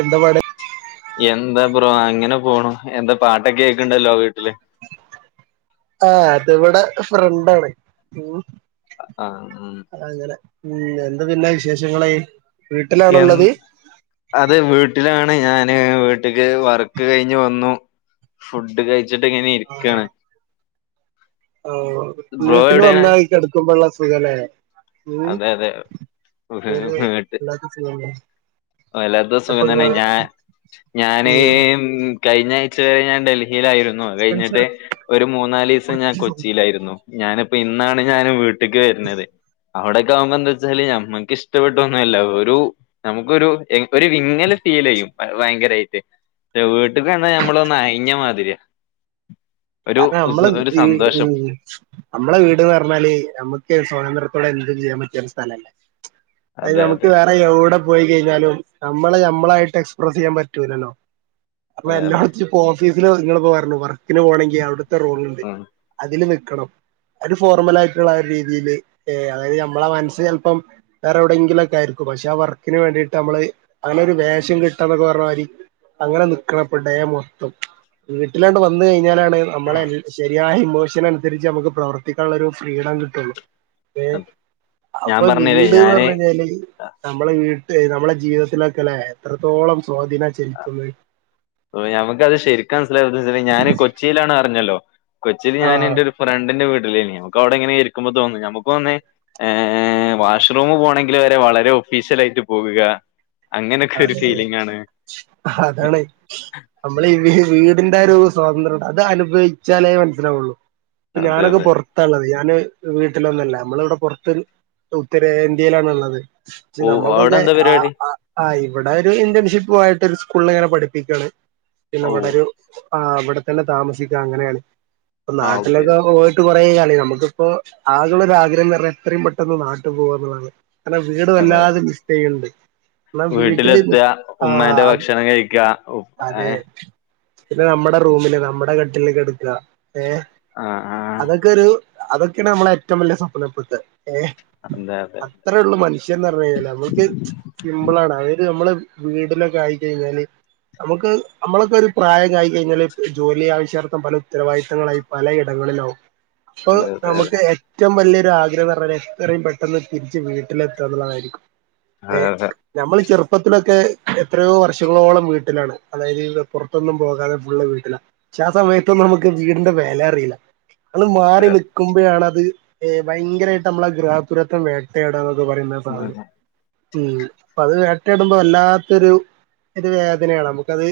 എന്തപാട് എന്താ ബ്രോ, അങ്ങനെ പോണു എന്താ പാട്ടൊകെ കേക്ക്ണ്ടല്ലോ വീട്ട്ല് ആഹ്, അത് വടെ ഫ്രണ്ടാണ് ഉം അഹ് ആഹ് ഉം അങ്ങനെ, ഉം, എന്ത പിന്നെ വിശേഷങ്ങളെയ് എൻ അത് വീട്ടിലാണ്, ഞാന് വീട്ട്ക്ക് വർക്ക് കഴിഞ്ഞ് വന്നു. ഫുഡ് കഴിച്ചിട്ട് ഇങ്ങനെ ഇരിക്കാണ്. ഓ, ബ്രോ വീട്ട്ല് എവിടെയാണ് വന്നാൽ ഈ കെട്ക്കുമ്പള്ള സുഖംല്ലേ അതെ അതെ, ഉ [unintelligible] ട്ട് വല്ലാത്ത സുഖല്ലേ ഓ, വല്ലാത്ത അപ്പൊ സുഖം തന്നെ ഇങ്ങള് ഞാൻ ഉം ഞാനേമ് കഴിഞ്ഞ ആഴ്ച വരെ ഞാൻ ഡൽഹിയിലായിരുന്നു, അ കഴിഞ്ഞിട്ട് ഒരു മൂന്നാലീസം ഞാൻ കൊച്ചിയിലായിരുന്നു. ഞാനിപ്പോ ഇന്നാണ് ഞാന് വീട്ട്ക്ക് വെര്നെത്. അവടെക്കെ ആവുമ്പ എന്തച്ചാല് ഞമ്മക്ക് ഇഷ്ടപ്പെട്ടൊന്നുല്ല ഒരു നമുക്കൊരു ഒരു വിങ്ങല് ഫീൽ ചെയ്യും ഭയങ്കരായ്റ്റ്. ന്റെ വീട്ടക്ക്ന്ന നമ്മളൊന്ന് അയഞ്ഞ മാതിരിയാ. ഒരു കാരണം നമ്മള് ഉസ്- ഒരു ഈ ഉം സന്തോഷം അമ്മളെ വീട്ന്ന് പറഞ്ഞാല് നമുക്ക് സ്വാതന്ര്ത്രത്തോടെ എന്തും ചെയ്യാൻ പറ്റിയ ഒരു സ്ഥലല്ലേ? അത് അതെ നമുക്ക് അതെ വേറെ എവിടെ പോയി കഴിഞ്ഞാലും നമ്മളെ നമ്മളായിട്ട് എക്സ്പ്രസ് യ്യാൻ പറ്റൂലല്ലോ അപ്പ അതെ അതെ എല്ലാട് ഇപ്പൊ ഓഫീസില് നിങ്ങള്പ്പോ പറഞ്ഞു വർക്കിന് പോകേണെങ്കി അവിടുത്തെ റൂള്ണ്ട് ഉം അതില് നിക്കണം. ഒരു ഫോർമൽ ആയിട്ടുള്ള രീതിയില് ഏ അതായത് നമ്മളെ മനസ്സ് ചല്പ്പം വേറെ എവിടെയെങ്കിലുംക്ക ആയിരിക്കും പക്ഷെ ആഹ് വർക്കിന് വേണ്ടീട്ട് നമ്മള് അങ്ങനെ ഒരു വേഷം കെട്ടാ എന്നൊക്കെ പറഞ്ഞ മാതിരി. അങ്ങനെ നിക്കണപ്പ ഡേ മൊത്തം വീട്ടിലാണ്ട് വന്ന കഴിഞ്ഞാലാണ് നമ്മളെ ശരിയായ ഇമോഷൻ അനുസരിച്ച് നമുക്ക് പ്രവർത്തിക്കാള്ളരു ഫ്രീഡം കിട്ടുള്ളൂ. ഏ അത് ഞാൻ അപ്പൊ പറഞ്ഞില്ലേ വീട്ന്ന് പറഞ്ഞ് ഞാന് കഴിഞ്ഞാല് നമ്മള വീട്ട് നമ്മളെ ജീവിതത്തിലൊക്കെ ലേ എത്രത്തോളം സ്വാധീനം ചെലുത്തുന്നെ. ഞമ്മക്കത് [unintelligible] ഞാൻ കൊച്ചിയിലാണ് അറിഞ്ഞല്ലോ കൊച്ചിൽ ഞാൻ ആഹ് എന്റെ ഒരു ഫ്രണ്ടിന്റെ വീട്ടിലേ നമുക്ക്വിടെങ്ങനെ ഇരിക്കുമ്പോ തോന്നു നമുക്ക് വന്നേ ഏ വാഷ്റൂമ് പോകണമെങ്കിൽ വരെ വളരെ ഒഫീഷ്യൽ ആയിട്ട് പോകുക. അങ്ങനൊക്കെ ഒരു അതെ ഫീലിംഗ് ആണ് അതാണ്. നമ്മൾ വീടിന്റെ ഒരു സ്വാതന്ത്ര്യം അത് അനുഭവിച്ചാലേ മനസ്സിലാവുള്ളൂ. ഇപ്പൊ അതെ ഞാനൊക്കെ അതെ പുറ പുത്താള്ളത് ഞാന് വീട്ടിലൊന്നല്ല നമ്മള ഇവിടെ പുറത്ത് ഉത്തരേന്ത്യയിലാണ്ള്ളത്. ച്ച് ഓ അവിടെ നമ്മൾതൊന്ന് എന്താ ആഹ് പരിപാടി ആഹ് ആഹ് ഇവിടെ ഒരു ഇന്റേൺഷിപ്പ് മായിട്ട് ഒരു സ്കൂളിൽ ഇങ്ങനെ പഠിപ്പിക്കുകയാണ് പിന്നെ ഓ ഇവിടെ ഒരു ആഹ് വിടെ തന്നെ താമസിക്ക അങ്ങനെണ് ഇപ്പ ആ അതെ നാട്ടിലൊക്കെ ആവുമ്പോ ട്ട് കുറേ കാലായി നമുക്ക്‌പ്പോ ആകെള്ളൊരാഗ്രഹം ന്ന്റഞ്ഞ എത്രയും പെട്ടന്ന് നാട്ടുപോകാന്നു ള്ളതാണ്. അല്ല വീട് അതെ വല്ലാതെ മിസ് ചെയ്യ്ണ്ട്. ന്ന വീട്ടില് വീട്ടിലെത്തുക നിക് ആഹ് ഉമ്മാന്റെ അത് ഭക്ഷണം കഴിക്കുക അതെ. ഏഹ് പിന്നെ നമ്മുടെ റൂമില് നമ്മുടെ കട്ടില് കെട്ക്കാ ഏഹ് ആഹ് ആഹ്. അതൊക്കെ ഒരു അതൊക്കെയാണ് നമ്മളെ ഏറ്റവും വലിയ സ്വപ്നപുട്ട് ഏഹ് അതെ അതെ അത്രേള്ളൂ മനുഷ്യൻ പറഞ് കഴിഞ്ഞാൽ നമക്ക് [unintelligible] അവര് നമ്മള് വീടിലൊക്കെ ആയി കഴിഞ്ഞാല് നമുക്ക് നമ്മളൊക്കെ ഒരു പ്രായം കഴിഞ്ഞേഞ്ഞാല് ജോലി ആവശ്യാർത്തം പല ഉത്തരവാദിത്തവങ്ങളായി പലയിടങ്ങളിലാവും അപ്പൊ അതെ അതെ അതെ നമുക്ക് എ ഏറ്റവും വലിയൊരു ആഗ്രഹംന്ന് പറഞ്ഞാൽ എത്രയും പെട്ടെന്ന് തിരിച്ച് വീട്ടിലെത്ത എന്നുള്ളതായിരിക്കും ഏ അതെ ഞമ്മൾ ചെറുപ്പത്തിലൊക്കെ എത്രയോ വർഷങ്ങളോളം വീട്ടിലാണ് അതായത് പുറത്തൊന്നും പോകാതെ ഫുള് വീട്ടില. പക്ഷ ആ സമയത്തൊന്നും നമുക്ക് വീടിന്റെ വില അറിയില്ല. അത് മാറി അതെ നിൽക്കുമ്പോഴാണ് അത് ഭയങ്കരായിട്ട് നമ്മളെ ഗൃഹപുരത്വം വെ തേടാന്നൊക്കെ പറയുന്ന സാധനം ഉം. അപ്പ അത് വേട്ട ഇടുമ്പോ വല്ലാത്തൊരു വേദനയാണ് നമ്മുക്കത്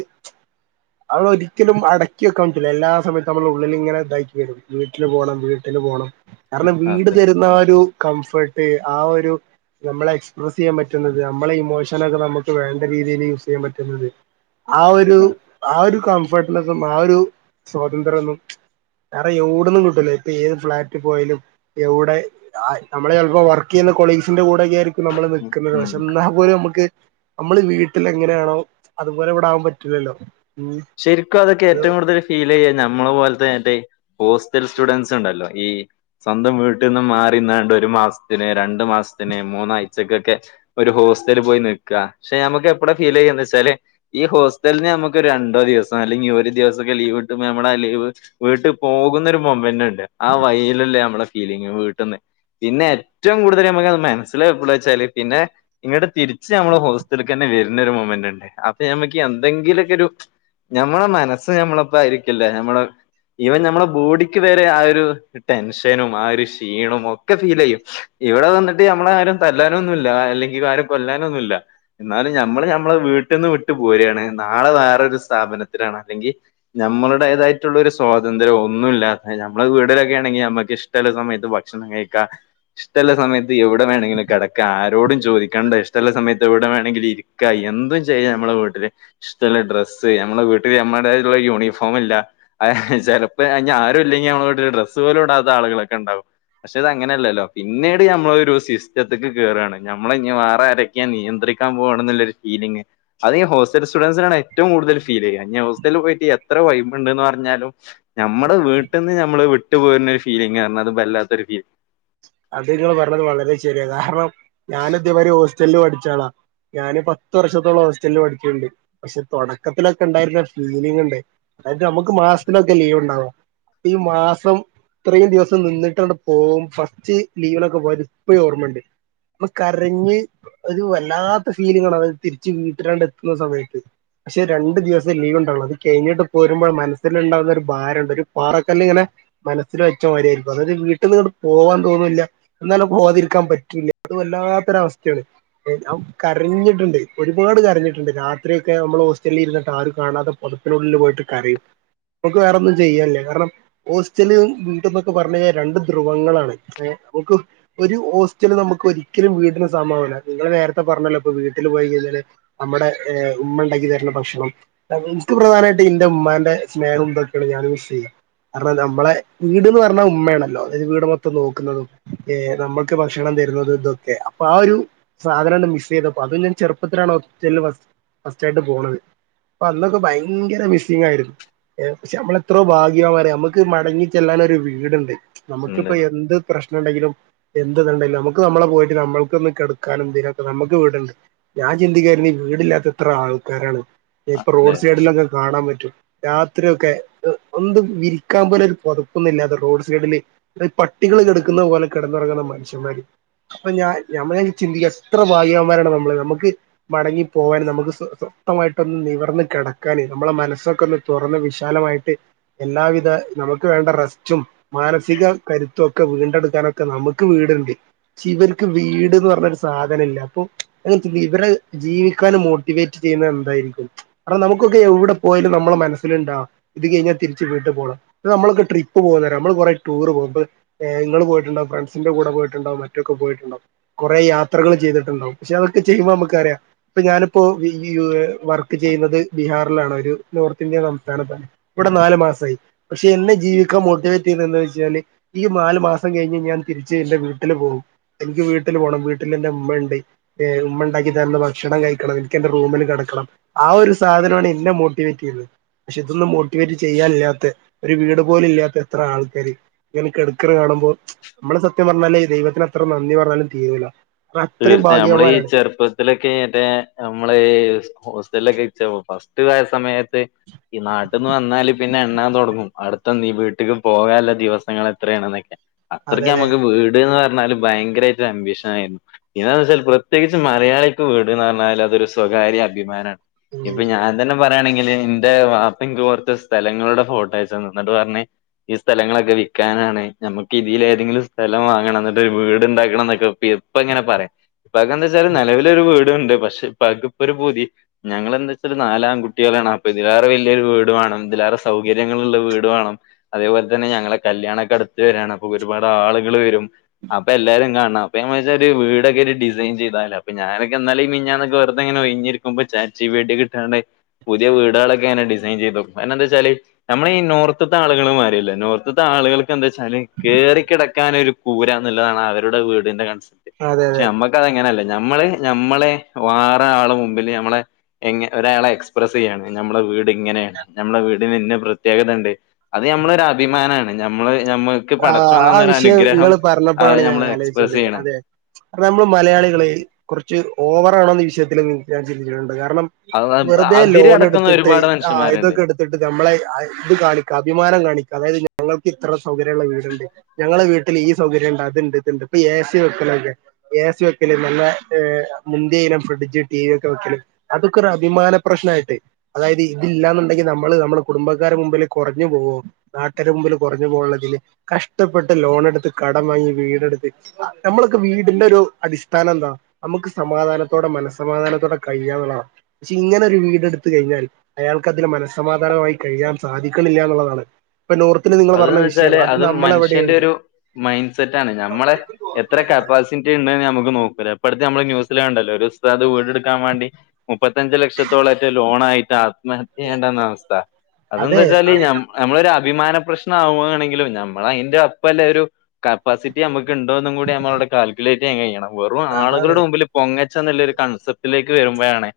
[inaudible] അത് ഒരിക്കലും അടക്കി വെക്കാൻ പറ്റില്ല എല്ലാ സമയത്തും നമ്മൾ ഉള്ളിൽ ഇങ്ങനെ തായ്ക്ക് വരും‌ വീട്ടിൽ പോണം വീട്ടിൽ പോണം കാരണം അതെ വീട് അതെ തരുന്ന ആഹ് ഒരു കംഫർട്ട് ആഹ് ഒരു നമ്മളെ എക്സ്പ്രെസ്സ് ചെയ്യാൻ പറ്റുന്നത് ത് നമ്മളെ ഇമോഷനൊക്കെ നമുക്ക് വേണ്ട രീതിയിൽ യൂസ് ചെയ്യാൻ പറ്റുന്നത് ആഹ് ഒരു ആഹ് ഒരു കംഫർട്ടനെസും ആ ഒരു സ്വാതന്ത്ര്യ ഒന്നും വേറെ എവ്ട്ന്നും കിട്ടൂല ഇപ്പൊ ഏത് ഫ്ലാറ്റിൽ പോയാലും എവ്ടെ നമ്മള് ചിലപ്പോ വർക്ക് ചെയ്യുന്ന കൊളീഗ്സിന്റെ കൂടെ ഒക്കെ ആയിരിക്കും നമ്മൾ ഉം നിക്കുന്നത് ഉം. പഷ് ആപോലും നമുക്ക് നമ്മള് വീട്ടിൽ എങ്ങനെയാണോ അതുപോലെ ഇവിടാകൻ പറ്റില്ലല്ലോ? ശരിക്കും അതൊക്കെ ഏറ്റവും കൂടുതൽ ഫീൽ ചെയ്യ നമ്മള് പോലത്തെ മറ്റെ ഹോസ്റ്റൽ സ്റ്റുഡൻസ് ഉണ്ടല്ലോ ഈ സ്വന്തം വീട്ടിൽ നിന്നും മാറിന്നാണ്ട് ഒരു മാസത്തിനന് രണ്ടു മാസത്തിന് മൂന്നാഴ്ചക്കൊക്കെ ഒരു ഹോസ്റ്റൽ പോയി നിക്കാ പക്ഷെ നമ്മക്ക് എപ്പളാ ഫീൽ ചെയ്യന്ന് വെച്ചാല് ഈ ഹോസ്റ്റലിന് നമുക്ക് രൺ ണ്ടോ ദിവസം അല്ലങ്കി ഒരു ദിവസൊക്കെ ലീവ് കിട്ടുമ്പൊ ഞമ്മളാ ലീവ് വീട്ട് പോകുന്നൊരു മുമൻ്റ്ണ്ട്. ആ വയ്ലല്ലേ നമ്മളെ ഫീലിങ് വീട്ട് ന്ന് പിന്നെ ഏറ്റവും കൂടുതൽ നമ്മുക്കത് മനസ്സിലാവ എപ്പളാ വെച്ചാല് പിന്നെ ഇങ്ങട്ട് തിരിച്ച് ഞമ്മള് ഹോസ്റ്റല്ക്കെന്നെ വര്നൊരു മൊമെന്റ് ണ്ട്. അപ്പൊ ഞമ്മക്ക് എന്തെങ്കിലൊക്കെരു ഞമ്മള മനസ്സ് ഞമ്മളപ്പ ആയിരിക്കില്ല. ഞമ്മളെ ഈവൻ ഞമ്മളെ ബോഡിക്ക് വെരെ ആ ഒരു ടെൻഷനും ആ ഒരു ക്ഷീണും ഒക്കെ ഫീലെയ്യും ഇവടെ വന്നിട്ട് ഞമ്മളാരും തല്ലാനൊന്നുല്ല അല്ലെങ്കി ആരും കൊല്ലാനൊന്നുല്ല. എന്നാലും നമ്മള് ഞമ്മളെ വീട്ട് ന്ന് വിട്ട് പോരാണ്. നാളെ വേറെ ഒരു സ്ഥാപനത്തിലാണ്. അല്ലെങ്കി നമ്മുടേതായിട്ടുള്ള ഒരു സ്വാതന്ത്ര്യവും ഒന്നും ഇല്ലാത്തെ നമ്മള് വീടിലൊക്കെ ആണെങ്കി നമ്മുക്ക് ഇഷ്ടല്ലെ സമയത്ത് ഭക് ഷണം കഴിക്കാ. ഇഷ്ടല്ല സമയത്ത് എവിടെ വേണങ്കിലും കെടക്കാ ആരോടും ചോദിക്കണ്ട. ഇഷ്ടല്ല സമയത്ത് എവ്ടെ വേണങ്കിലും ഇര് ക്കാ എന്തും ചെയ്യ നമ്മളെ വീട്ടില്. ഇഷ്ടല്ല ഡ്രസ് സ് നമ്മളെ വീട്ടില് നമ്മടേതായിട്ട്ള്ള യൂണിഫോമില്ല. അഹ് ചെലപ്പ ഇഞ് ആരും ഇല്ലെങ്കി നമ്മളൊരു ഡ്രസ്സ് പോലും ഇടാത്ത ആളുകളൊക്കെ ണ്ടാവും. പക്ഷെ ഇത് അങ്ങനെല്ലല്ലോ. പിന്നീട് ഞമ്മളൊ ഒരു സിസ്റ്റത്തേക്ക് കേറാണ് ഞമ്മളെ ഇഞ് വേറാരിം ക്ക്യാൻ നിയന്ത്രിക്കാൻ പോവാണ് ന്നുല്ലരു ഫീലിംഗ്. അതീ ഹോസ്റ്റൽ സ്റ്റുഡൻസിനാണ് റ്റും കൂടുതൽ ഫീൽ ചെയ്യാ. ഇഞ് ഹോസ്റ്റൽല് പോയിട്ട് എത്ര വൈബു ണ്ട്ന്ന് പറഞ്ഞാലും ഞമ്മളെ വീട്ട് ന്ന് ഞമ്മള് വിട്ടു പോര്ന ഒരു ഫീലിംഗാർഞ്ഞാ അത് വല്ലാത്തൊരു ഫീ അത് ഇങ്ങൾ പറഞ്ഞത് വളരെ ശരിയാ. കാരണം ഞാനും ഇതേമായ്രി ഹോസ്റ്റലില് പഠിച്ചാളാ ഞാന് പത്ത് വർഷത്തോളം ഹോസ്റ്റലില് പഠിച്ച്ണ്ട് പക്ഷെ തൊടക്കത്തിലൊക്കെ ഉണ്ടായിരുന്നൊര് ഫീലിംഗ്ണ്ട് അതായത് നമുക്ക് മാസത്തിലൊക്കെ ലീവ് ണ്ടാവാ. പ്പീ മാസം ഇത്രയും ദിവസം നിന്നിട്ടാണ്ട് പോവും ഫ സ്റ്റ് ലീവിലൊക്കെ ഇപ്പഴും ഓർമ്മണ്ട്. മ്മള് കരഞ്ഞ് ഒരു വല്ലാത്ത ഫീലിംഗാണത് തിരിച്ച് വീട്ടിലാണ്ട് എത്തുന്ന സമയത്ത് പക്ഷെ രണ്ട് ദിവസെ ലീവ്ണ്ടാവുള്ളു. അത് കെഴിഞ്ഞിട്ട് പോരുമ്പോൾ മനസ്സില് ഇണ്ടാവുന്ന ഒരു ഭാരണ്ട്. ഒരു പാറക്കല്ല് ഇങ്ങനെ മനസ്സിൽല് വെച്ച മായിരിയായിരിക്കും. അതായത് വീട്ട് ന്ന് ങ്ങട്ട് പോവാൻ തോന്നൂല്ല. എന്നാലോ പോവാതിരിക്കാൻ പറ്റൂല്ല. അത് വല്ലാത്തൊരവസ്ഥേണ്. ഏഹ് ഞാൻ കരഞ്ഞിട്ടുണ്ട്. ഒരുപാട് കരഞ്ഞിട്ടുണ്ട്. രാത്രിയൊക്കെ നമ്മൾ ഹോസ്റ്റലിൽ ഇരുന്നിട്ട് ആരും കാണാതെ പൊത പ്പിനുള്ളില് പോയിട്ട് കരയും. നമുക്ക് വേറൊന്നും ചെയ്യാനില്ല. കാരണം ഹോസ്റ്റലും വീട്ടും ന്നൊക്കെ പറഞ്ഞു കഴിഞ്ഞാ രണ്ട് ധ്രുവങ്ങളാണ്. ഏഹ് നമുക്ക് ഒരു ഹോസ്റ്റലും നമുക്ക് ഒരിക്കലും വീടിന് സമാവൂല്ല. നിങ്ങള് നേരത്തെ പറഞ്ഞല്ലോ ഇപ്പൊ വീട്ടില് പോയി കഴിഞ്ഞാല് നമ്മടെ ഏഹ് ഉമ്മ ഇണ്ടാക്കി തര്ണ ഭക്ഷണം ഇൻക്ക് പ്രധാനായിട്ട് ഇന്റെ ഉമ്മാന്റെ സ്നേഹം ഇതൊക്കേണ് ഞാൻ മിസ്സെയ്യാ. കാരണം നമ്മളെ വീട്ന്ന് പറഞ്ഞാ ഉമ്മേണല്ലോ. അതായത് വീട് മൊ ത്തം നോക്കുന്നതും ഏഹ് നമ്മക്ക് ഭക്ഷണം തരുന്നതും ഇതൊക്കെ. അപ്പൊ ആ ഒരു സാധനാണ്ട് മിസ് ചെയ്തപ്പം അതും ഞാൻ ചെറുപ്പത്തിലാണ് ഹോസറ്റലിൽ ഫസ് ഫസ്റ്റായിട്ട് പോണത്. പ്പ അന്നൊക്കെ ഭയങ്കര മിസ്സിംഗ് ആയിരുന്നു. ഏഹ്. പക്ഷെ നമ്മള് എത്രോ ഭാഗ്യവാന്മാര്, നമ്മക്ക് മടങ്ങി ചെല്ലാനൊരു വീട്ണ്ട്. നമുക്ക് ഉണ്ട് എന്ത് പ്രശ്നണ്ടെങ്കിലും എന്ത് ദ് ണ്ടെലും നമക്ക് നമ്മളെ പോയിട്ട് നമ്മൾക്കൊന്ന് കെട്ക്കാനും ഇതിനൊക്കെ നമക്ക് വീടുണ്ട്. ഞാൻ ചിന്തിക്കായിരുന്നു ഈ വീടില്ലാത്ത എത്ര ആൾക്കാരാണ്. ഏഹ്. ഇപ്പൊ ല്ലേ റോഡ് സൈഡിലൊക്കെ കാണാൻ പറ്റും. രാത്രിയൊക്കെ ഒന്തും വിരിക്കാൻ പോലെ ഒരു പൊതപ്പൊന്നുല്ലാതെ റോഡ് സൈഡില് ഈ പട്ടികള് കിടക്കുന്ന പോലെ കിടന്നൊറങ്ങുന്ന മനുഷ്യമാര്. അപ്പൊ ഞാൻ ഞമ്മള ചിന്തിക്കാ എത്ര ഭാഗ്യവന്മാരാണ് നമ്മള്. നമക്ക് മടങ്ങി പോവാന്, നമുക്ക് സ്വ സ്വസ്ത്തമായിട്ടൊന്ന് നിവർന്ന് കിടക്കാന് നമ്മളെ മനസ്സൊക്കൊന്ന് തുറന്ന് വിശാലമായിട്ട് എല്ലാവിധ നമുക്ക് വേണ്ട റെസ്റ്റും മാനസിക കരുത്തു ഒക്കെ വീണ്ടെടുക്കാനൊക്കെ നമുക്ക് വീട്ണ്ട്. ശ്ശി ഇവർക്ക് വീട്ന്ന് പറഞ്ഞൊരു സാധന ഇല്ല. അപ്പൊ അങ്ങൻത്തെ ഇവരെ ജീവിക്കാനും മോ ട്ടിവേറ്റ് ചെയ്യുന്നത് എന്തായിരിക്കും കാരണം നമുക്കൊക്കെ എവ്ടെ പോയാലും നമ്മളെ മനസ്സിലുണ്ടാ ഇത് കഴിഞ്ഞാ തിരിച്ച് വീട്ട പോണം നമ്മൾക്ക് ട്രപ്പ് പോകുന്നരാം നമ്മൾറേ ടൂർ പോകുന്നത്. അപ്പ നിങ്ങൾ പോയിട്ടുണ്ടോ ഫ്രസിന്റെ കൂടെ പോയിട്ടുണ്ടോ മറ്റൊക്കെ പോയിട്ടുണ്ടാവും. കൊറെ യാത്രകൾ ചെയ്തിട്ടുണ്ടാവും പക്ഷെ അതൊക്കെ ചെയ്യുമ്പോ നമക്കറിയാം ഇപ്പൊ ഞാനിപ്പോ വർക്ക് ചെയ്യുന്നത് ബിഹാറിലാണ് ഒരു നോർത്ത് ഇന്ത്യ സംസ്ഥാനത്താണ് ഇവിടെ നാല് മാസമായി പക്ഷെ എന്നെ ജീവിക്കാൻ മോട്ടിവേറ്റ് ചെയ്ത് എന്താ വെച്ചാല് ഈ നാല് മാസം കഴിഞ്ഞ് ഞാൻ തിരിച്ച് എന്റെ വീട്ടിൽ പോകും എനിക്ക് വീട്ടിൽ പോകണം വീട്ടിൽ എന്റെ ഇമ്മണ്ട് ഏ ഉമ്മ ഉണ്ടാക്കി തരുന്ന ഭക്ഷണം കഴിക്കണം എനിക്ക് എന്റെ റൂമിൽ കെടക്കണം ആ ഒരു സാധനണ് എന്നെ മോട്ടിവേറ്റ് ചെയ്യുതെ പക്ഷെ ഇതൊന്നും മോട്ടിവേറ്റ് ചെയ്യാനില്ലാത്ത ഒരു വീട് പോല ഇല്ലാത്ത എത്ര ആൾക്കാര്. ഇബല് കെടക്കണ കാണുമ്പോ നമ്മളെ സത്യം പറഞ്ഞാല ദൈവത്തിന് എത്ര നന്ദി പറഞ്ഞാലും തീരൂല്ല. അത്രയും ഭാഗ്യവാനാണ്. ഇവലൊക്കെമറ്റേ നമ്മള ഈ ഹോസ്റ്റലൊക്കെ ഇ ഫസ്റ്റ് ആയ സമയത്ത് ഈ നാട്ടിൽന്ന് വന്നാല് പിന്നെ എണ്ണാൻ തൊടങ്ങും അടുത്തന്ന് വീട്ടക്ക് പോകല്ല ദിവസങ്ങൾ എത്രയാണ എന്നൊക്കെ അതെ അത്രക്ക് അതെ നമക്ക് വീട്ന്ന് പറഞ്ഞാല് ഭയങ്കരമായിട്ട് അംമ്പീഷൻ ആയിരുന്നു എന്താന്ന് വെച്ചാൽ പ്രത്യേകിച്ച് മലയാളിക്ക് വീട് എന്ന് പറഞ്ഞാൽ അതൊരുസ്വകാര്യ അഭിമാനണ് ഉം ഇപ്പൊ ഞാൻ തന്നെ പറഞ്ഞ ണെങ്കിൽ എന്റെ വപ്പക്ക് കൊറച്ച് സ്ഥലങ്ങളുടെ ഫോട്ടോ അയച്ച്എന്നിട്ട്പറഞ്ഞ ഈ സ്ഥലങ്ങളൊക്കെ വിൽക്കാനാണ് നമ്മുക്ക് ഇതിൽ ഏതെങ്കിലും സ്ഥലം വാങ്ങണം എന്നിട്ട് ഒരു വീട്ണ്ടാക്കണം എന്നൊക്കെ ഇപ്പ ഇങ്ങനെ പറയാം ഇപ്പൊക്കെ എന്താ വെച്ചാല് നെലവിലൊരു വീടുണ്ട് പക്ഷെ ഇപ്പൊക്കെ ഇപ്പൊ ഒരു പൂതി. ഞങ്ങെന്താ വെച്ചാല് നാലാം കുട്ടികളാണ് അപ്പൊ ഇതിലേറെ വലിയൊരു വീട് വേണം ഇതിലേറെ സൗകര്യങ്ങളള്ള വീട് വേണം അതേപോലെ തന്നെ ഞങ്ങളെ കല്യാണൊക്കെ അടുത്ത് വരാണ് അപ്പൊ ഒരുപാട് ആളുകൾ വരും അപ്പൊ എല്ലാരും കാണാം അപ്പ വെച്ചാല് വീട് ഇൊെ ഡസൈൻ ചെയ്താല അൊ ഞാനൊക്കെ ഇന്നലെ മിനിഞ്ഞാന്ന കെഒഴഞ്ഞിരിക്ക്പോ ച, ച്ചി, ടി, പി, കിട്ടാണ്ട് പുതിയ വീടുകളൊക്കെങ്ങനെ ഡിസൈൻ ചെയ്തൊക്കും കാരണന്നെന്താ വച്ചാല്. നമ്മള ഈ നോർത്തത്തെ ആളുകൾ മായിരില്ല നോർത്തത്തെ ആളുകൾ. എന്താ വച്ചാല് കേറിക്കിടക്കാൻൊ ഒരു കൂര എന്നുള്ളതാണ് അവരുടെ വീടിന്റെ കൺസെപ്റ്റ്. അതെ നമ്മക്ക അതെങ്ങനെയല്ലേ നമ്മള് നഞമ്മളെ വേറെ ആള് മുമ്പില് മ്മളെ എ ഒരാളെ എക്സ്പ്രെസ് ചെയ്യാണ് നമ്മളെ വീട് ഇങ്ങനെയാണ് നമ്മുടെ വീടിന് ഇന്ന പ്രത്യേകതണ്ട് അത് നമ്മളൊ ഒരു അഭിമാനമാണ് നഞമ്മള് നമ്മ - ആഹ് ആ വിഷയം നങ്ങൾ അത് പറഞ്ഞപ്പോഴാണ് ഞാൻ ഞമ്മള് എക്സ്പ്രസ് ആലോചിച്ചത് ചെയ്യണ അതെ നമ്മൾ മലയാളികളെ കെറച്ച് ഓവറാണോ എന്ന വിഷയത്തിൽ ഞാൻ ചിന്തിക്കല്ട്ണ്ട് കാരണം. അത് വെറുതെ അതിര് ലോൺ കടക്കുന്ന എടുത്തിട്ട് ഒരുപാട് ആ മനുഷ്യന്മാരുണ്ട് ഇതൊക്കെ എടു ട്ട് നമ്മളെ ഇത് കാണിക്കുക അഭിമാനം കാണിക്കുക അതായത് ഞങ്ങൾക്ക് ഇത്ര സൗകര്യ വീടുണ്ട് ഞങ്ങളെ വീട്ടിൽ ഈ സൗകര്യം ഉണ്ട് അത്ണ്ട് ഇത്ണ്ട് ഇപ്പൊ ഏ സി വെക്കൊക്കെ എ സി വെക്കലും നല്ല മുന്തിയ ഇനം ഫ്രിഡ്ജ് ടി, വി, ഒക്കെ വെക്കലും അതൊക്കെ ഒരു അഭിമാന പ്രശ്നമായിട്ടേ അതായത് ഇതില്ലാന്നുണ്ടെങ്കി നമ്മള് നമ്മുടെ കുടുംബക്കാരടെ മുമ്പിൽ കൊറഞ്ഞു പോകോ നാട്ടരു മുമ്പിൽ കൊറഞ്ഞു പോുള്ളതില് കഷ്ടപ്പെട്ട് ലോണ എടുത്ത് കടം വാങ്ങി വീടെടുത്ത്. നമ്മളൊക്കെ വീടിന്റെ ഒരു അടിസ്ഥാനം എന്താണ്? നമുക്ക് സമാധാനത്തോടെ മനസ്സമാധാനത്തോടെ കഴിയന്നുള്ളതാണ് പക്ഷെ ഇങ്ങനെ ഒരു വീട് എടുത്ത കഴിഞ്ഞാൽ അയാൾക്ക് അതിന് മനസ്സമാധാനമായി കഴിയാൻ സാധിക്കണില്ല എന്നുള്ളതാണ് ഇപ്പൊ നോർത്തിന് നിങ്ങൾ പറഞ്ഞ വിഷയം. അത മനുഷ്യന്റെ നമ്മളെവിടെയുണ്ട്. മെൻഡ് സെറ്റ്ണ് നമ്മളെ എത്ര കപ്പാസി റ്റിനമുക്ക് നോക്ക ഇപ്പോഴത്തെ നമ്മള് ന്യൂസില കണ്ടല്ലോ ഒരുഉസ്താദ്‌വീടെടുക്കാൻ വേണ്ടി മുപ്പത്തഞ്ചച് ലക്ഷത്തോളംമായിട്ട് ലോണായിട്ട് ആത്മഹത്യ ചെയ്യേണ്ടന്ന അവസ്ഥ അതെന്താ അതെ വെച്ചാല്ഞ നമ്മളൊ ഒരു അഭിമാന പ്രശ്നം ആകവാണെങ്കിലും നമ്മള അതിന്റെ അപ്പംല്ല ഒരു കപ്പാസിറ്റി നമുക്ക് ഉണ്ടോന്നും കൂടി നമ്മള വടെ കാൽകു എങ്ങനെവച്ചാ അങ്ങനെ ചെയ്യണം വെറും അതാണ് ആളുകളുടെ മുമ്പിൽ പൊങ്ങച്ചം എന്നുള്ളരു കൺസെപ്റ്റിലേക്ക് വരുമ്പോഴാണ്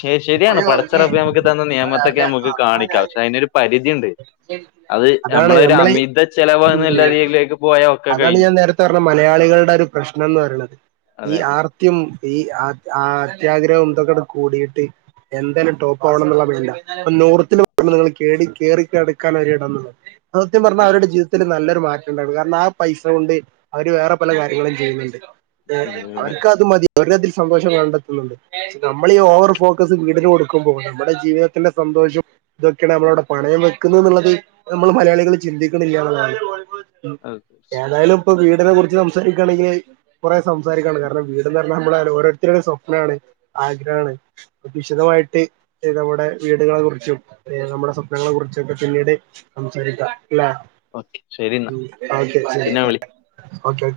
ശ ശരിയാണ് പഠിച്ചറപ്പ് നമുക്ക് തന്ന നിയമത്തൊക്കെ നമുക്ക് കാണിക്കാം പക്ഷെ അതിനൊരു പരിധിണ്ട് ശരി അത് അതാണ് നമ്മളൊരു നമ്മളെ അമിത ചെലവ് ഈ എന്നുള്ള രീതിയിലേക്ക് പോയാ ഒക്കെ അതാണ് കഴിഞ്ഞു ഞാൻ നേരത്തെ പറഞ്ഞെ മലയാളികളുടെ ഒരു പ്രശ്നം എന്ന് പറയണത് ഈ അതെ ആർ സത്യം ഈ ആ ആ ആത്യാഗ്രഹം ഇതൊക്കെട് കൂടീട്ട് എന്തോലും ടോപ്പ് ആവണം എന്നുള്ള വേണ്ട നോർത്തില് [unintelligible] നിങ്ങള് കേറി കേറി കിടക്കാനൊരിടം സത്യം പറഞ്ഞാ അതെ അവരുടെ ജീവിതത്തില് നല്ലൊരു മാ കാരണം ആ പൈസ കൊണ്ട് അവര് വേറെ പല കാര്യങ്ങളും ചെയ്യുന്നുണ്ട് ഉം, അവർക്കത് മതി അവരതിൽ സന്തോഷം കണ്ടെത്തുന്നുണ്ട്, നമ്മളീ ഈ ഓവർ ഫോ ക്കത് വീടിന് കൊടുക്കുമ്പോൾ നമ്മടെ ജീവിതത്തിന്റെ സന്തോഷം ഇതൊക്കെയാണ് നമ്മള അവടെ പണയം വെക്ക്ന്നൂ ന്നുള്ളത് നമ്മൾ മലയാളികൾ ചിന്തിക്ക്ണില്ലാ എന്നുള്ളതാണ്. അതെ ഏതായാലും ഇപ്പൊ വീടിനെ കുറിച്ച് സംസാരിക്കാണെങ്കില് കുറേ സംസാരിക്കാണ്ട് കാരണം വീട്ന്ന് റഞ്ഞാൽ നമ്മളെ ഓരോരുത്തരുടെ സ്വപ്നാണ് ആഗ്രഹാണ്. വിശദമായിട്ട് നമ്മുടെ വീടുകളെ കുറിച്ചും നമ്മുടെ സ്വപ്നങ്ങളെ കുറിച്ചും ഒക്കെ പിന്നീട് സംസാരിക്കാം ല്ലേ ഓക്കെ ശരി എന്നാ ആഹ് ശരി ശരി. പിന്നെ വിളി ഓക്കെ.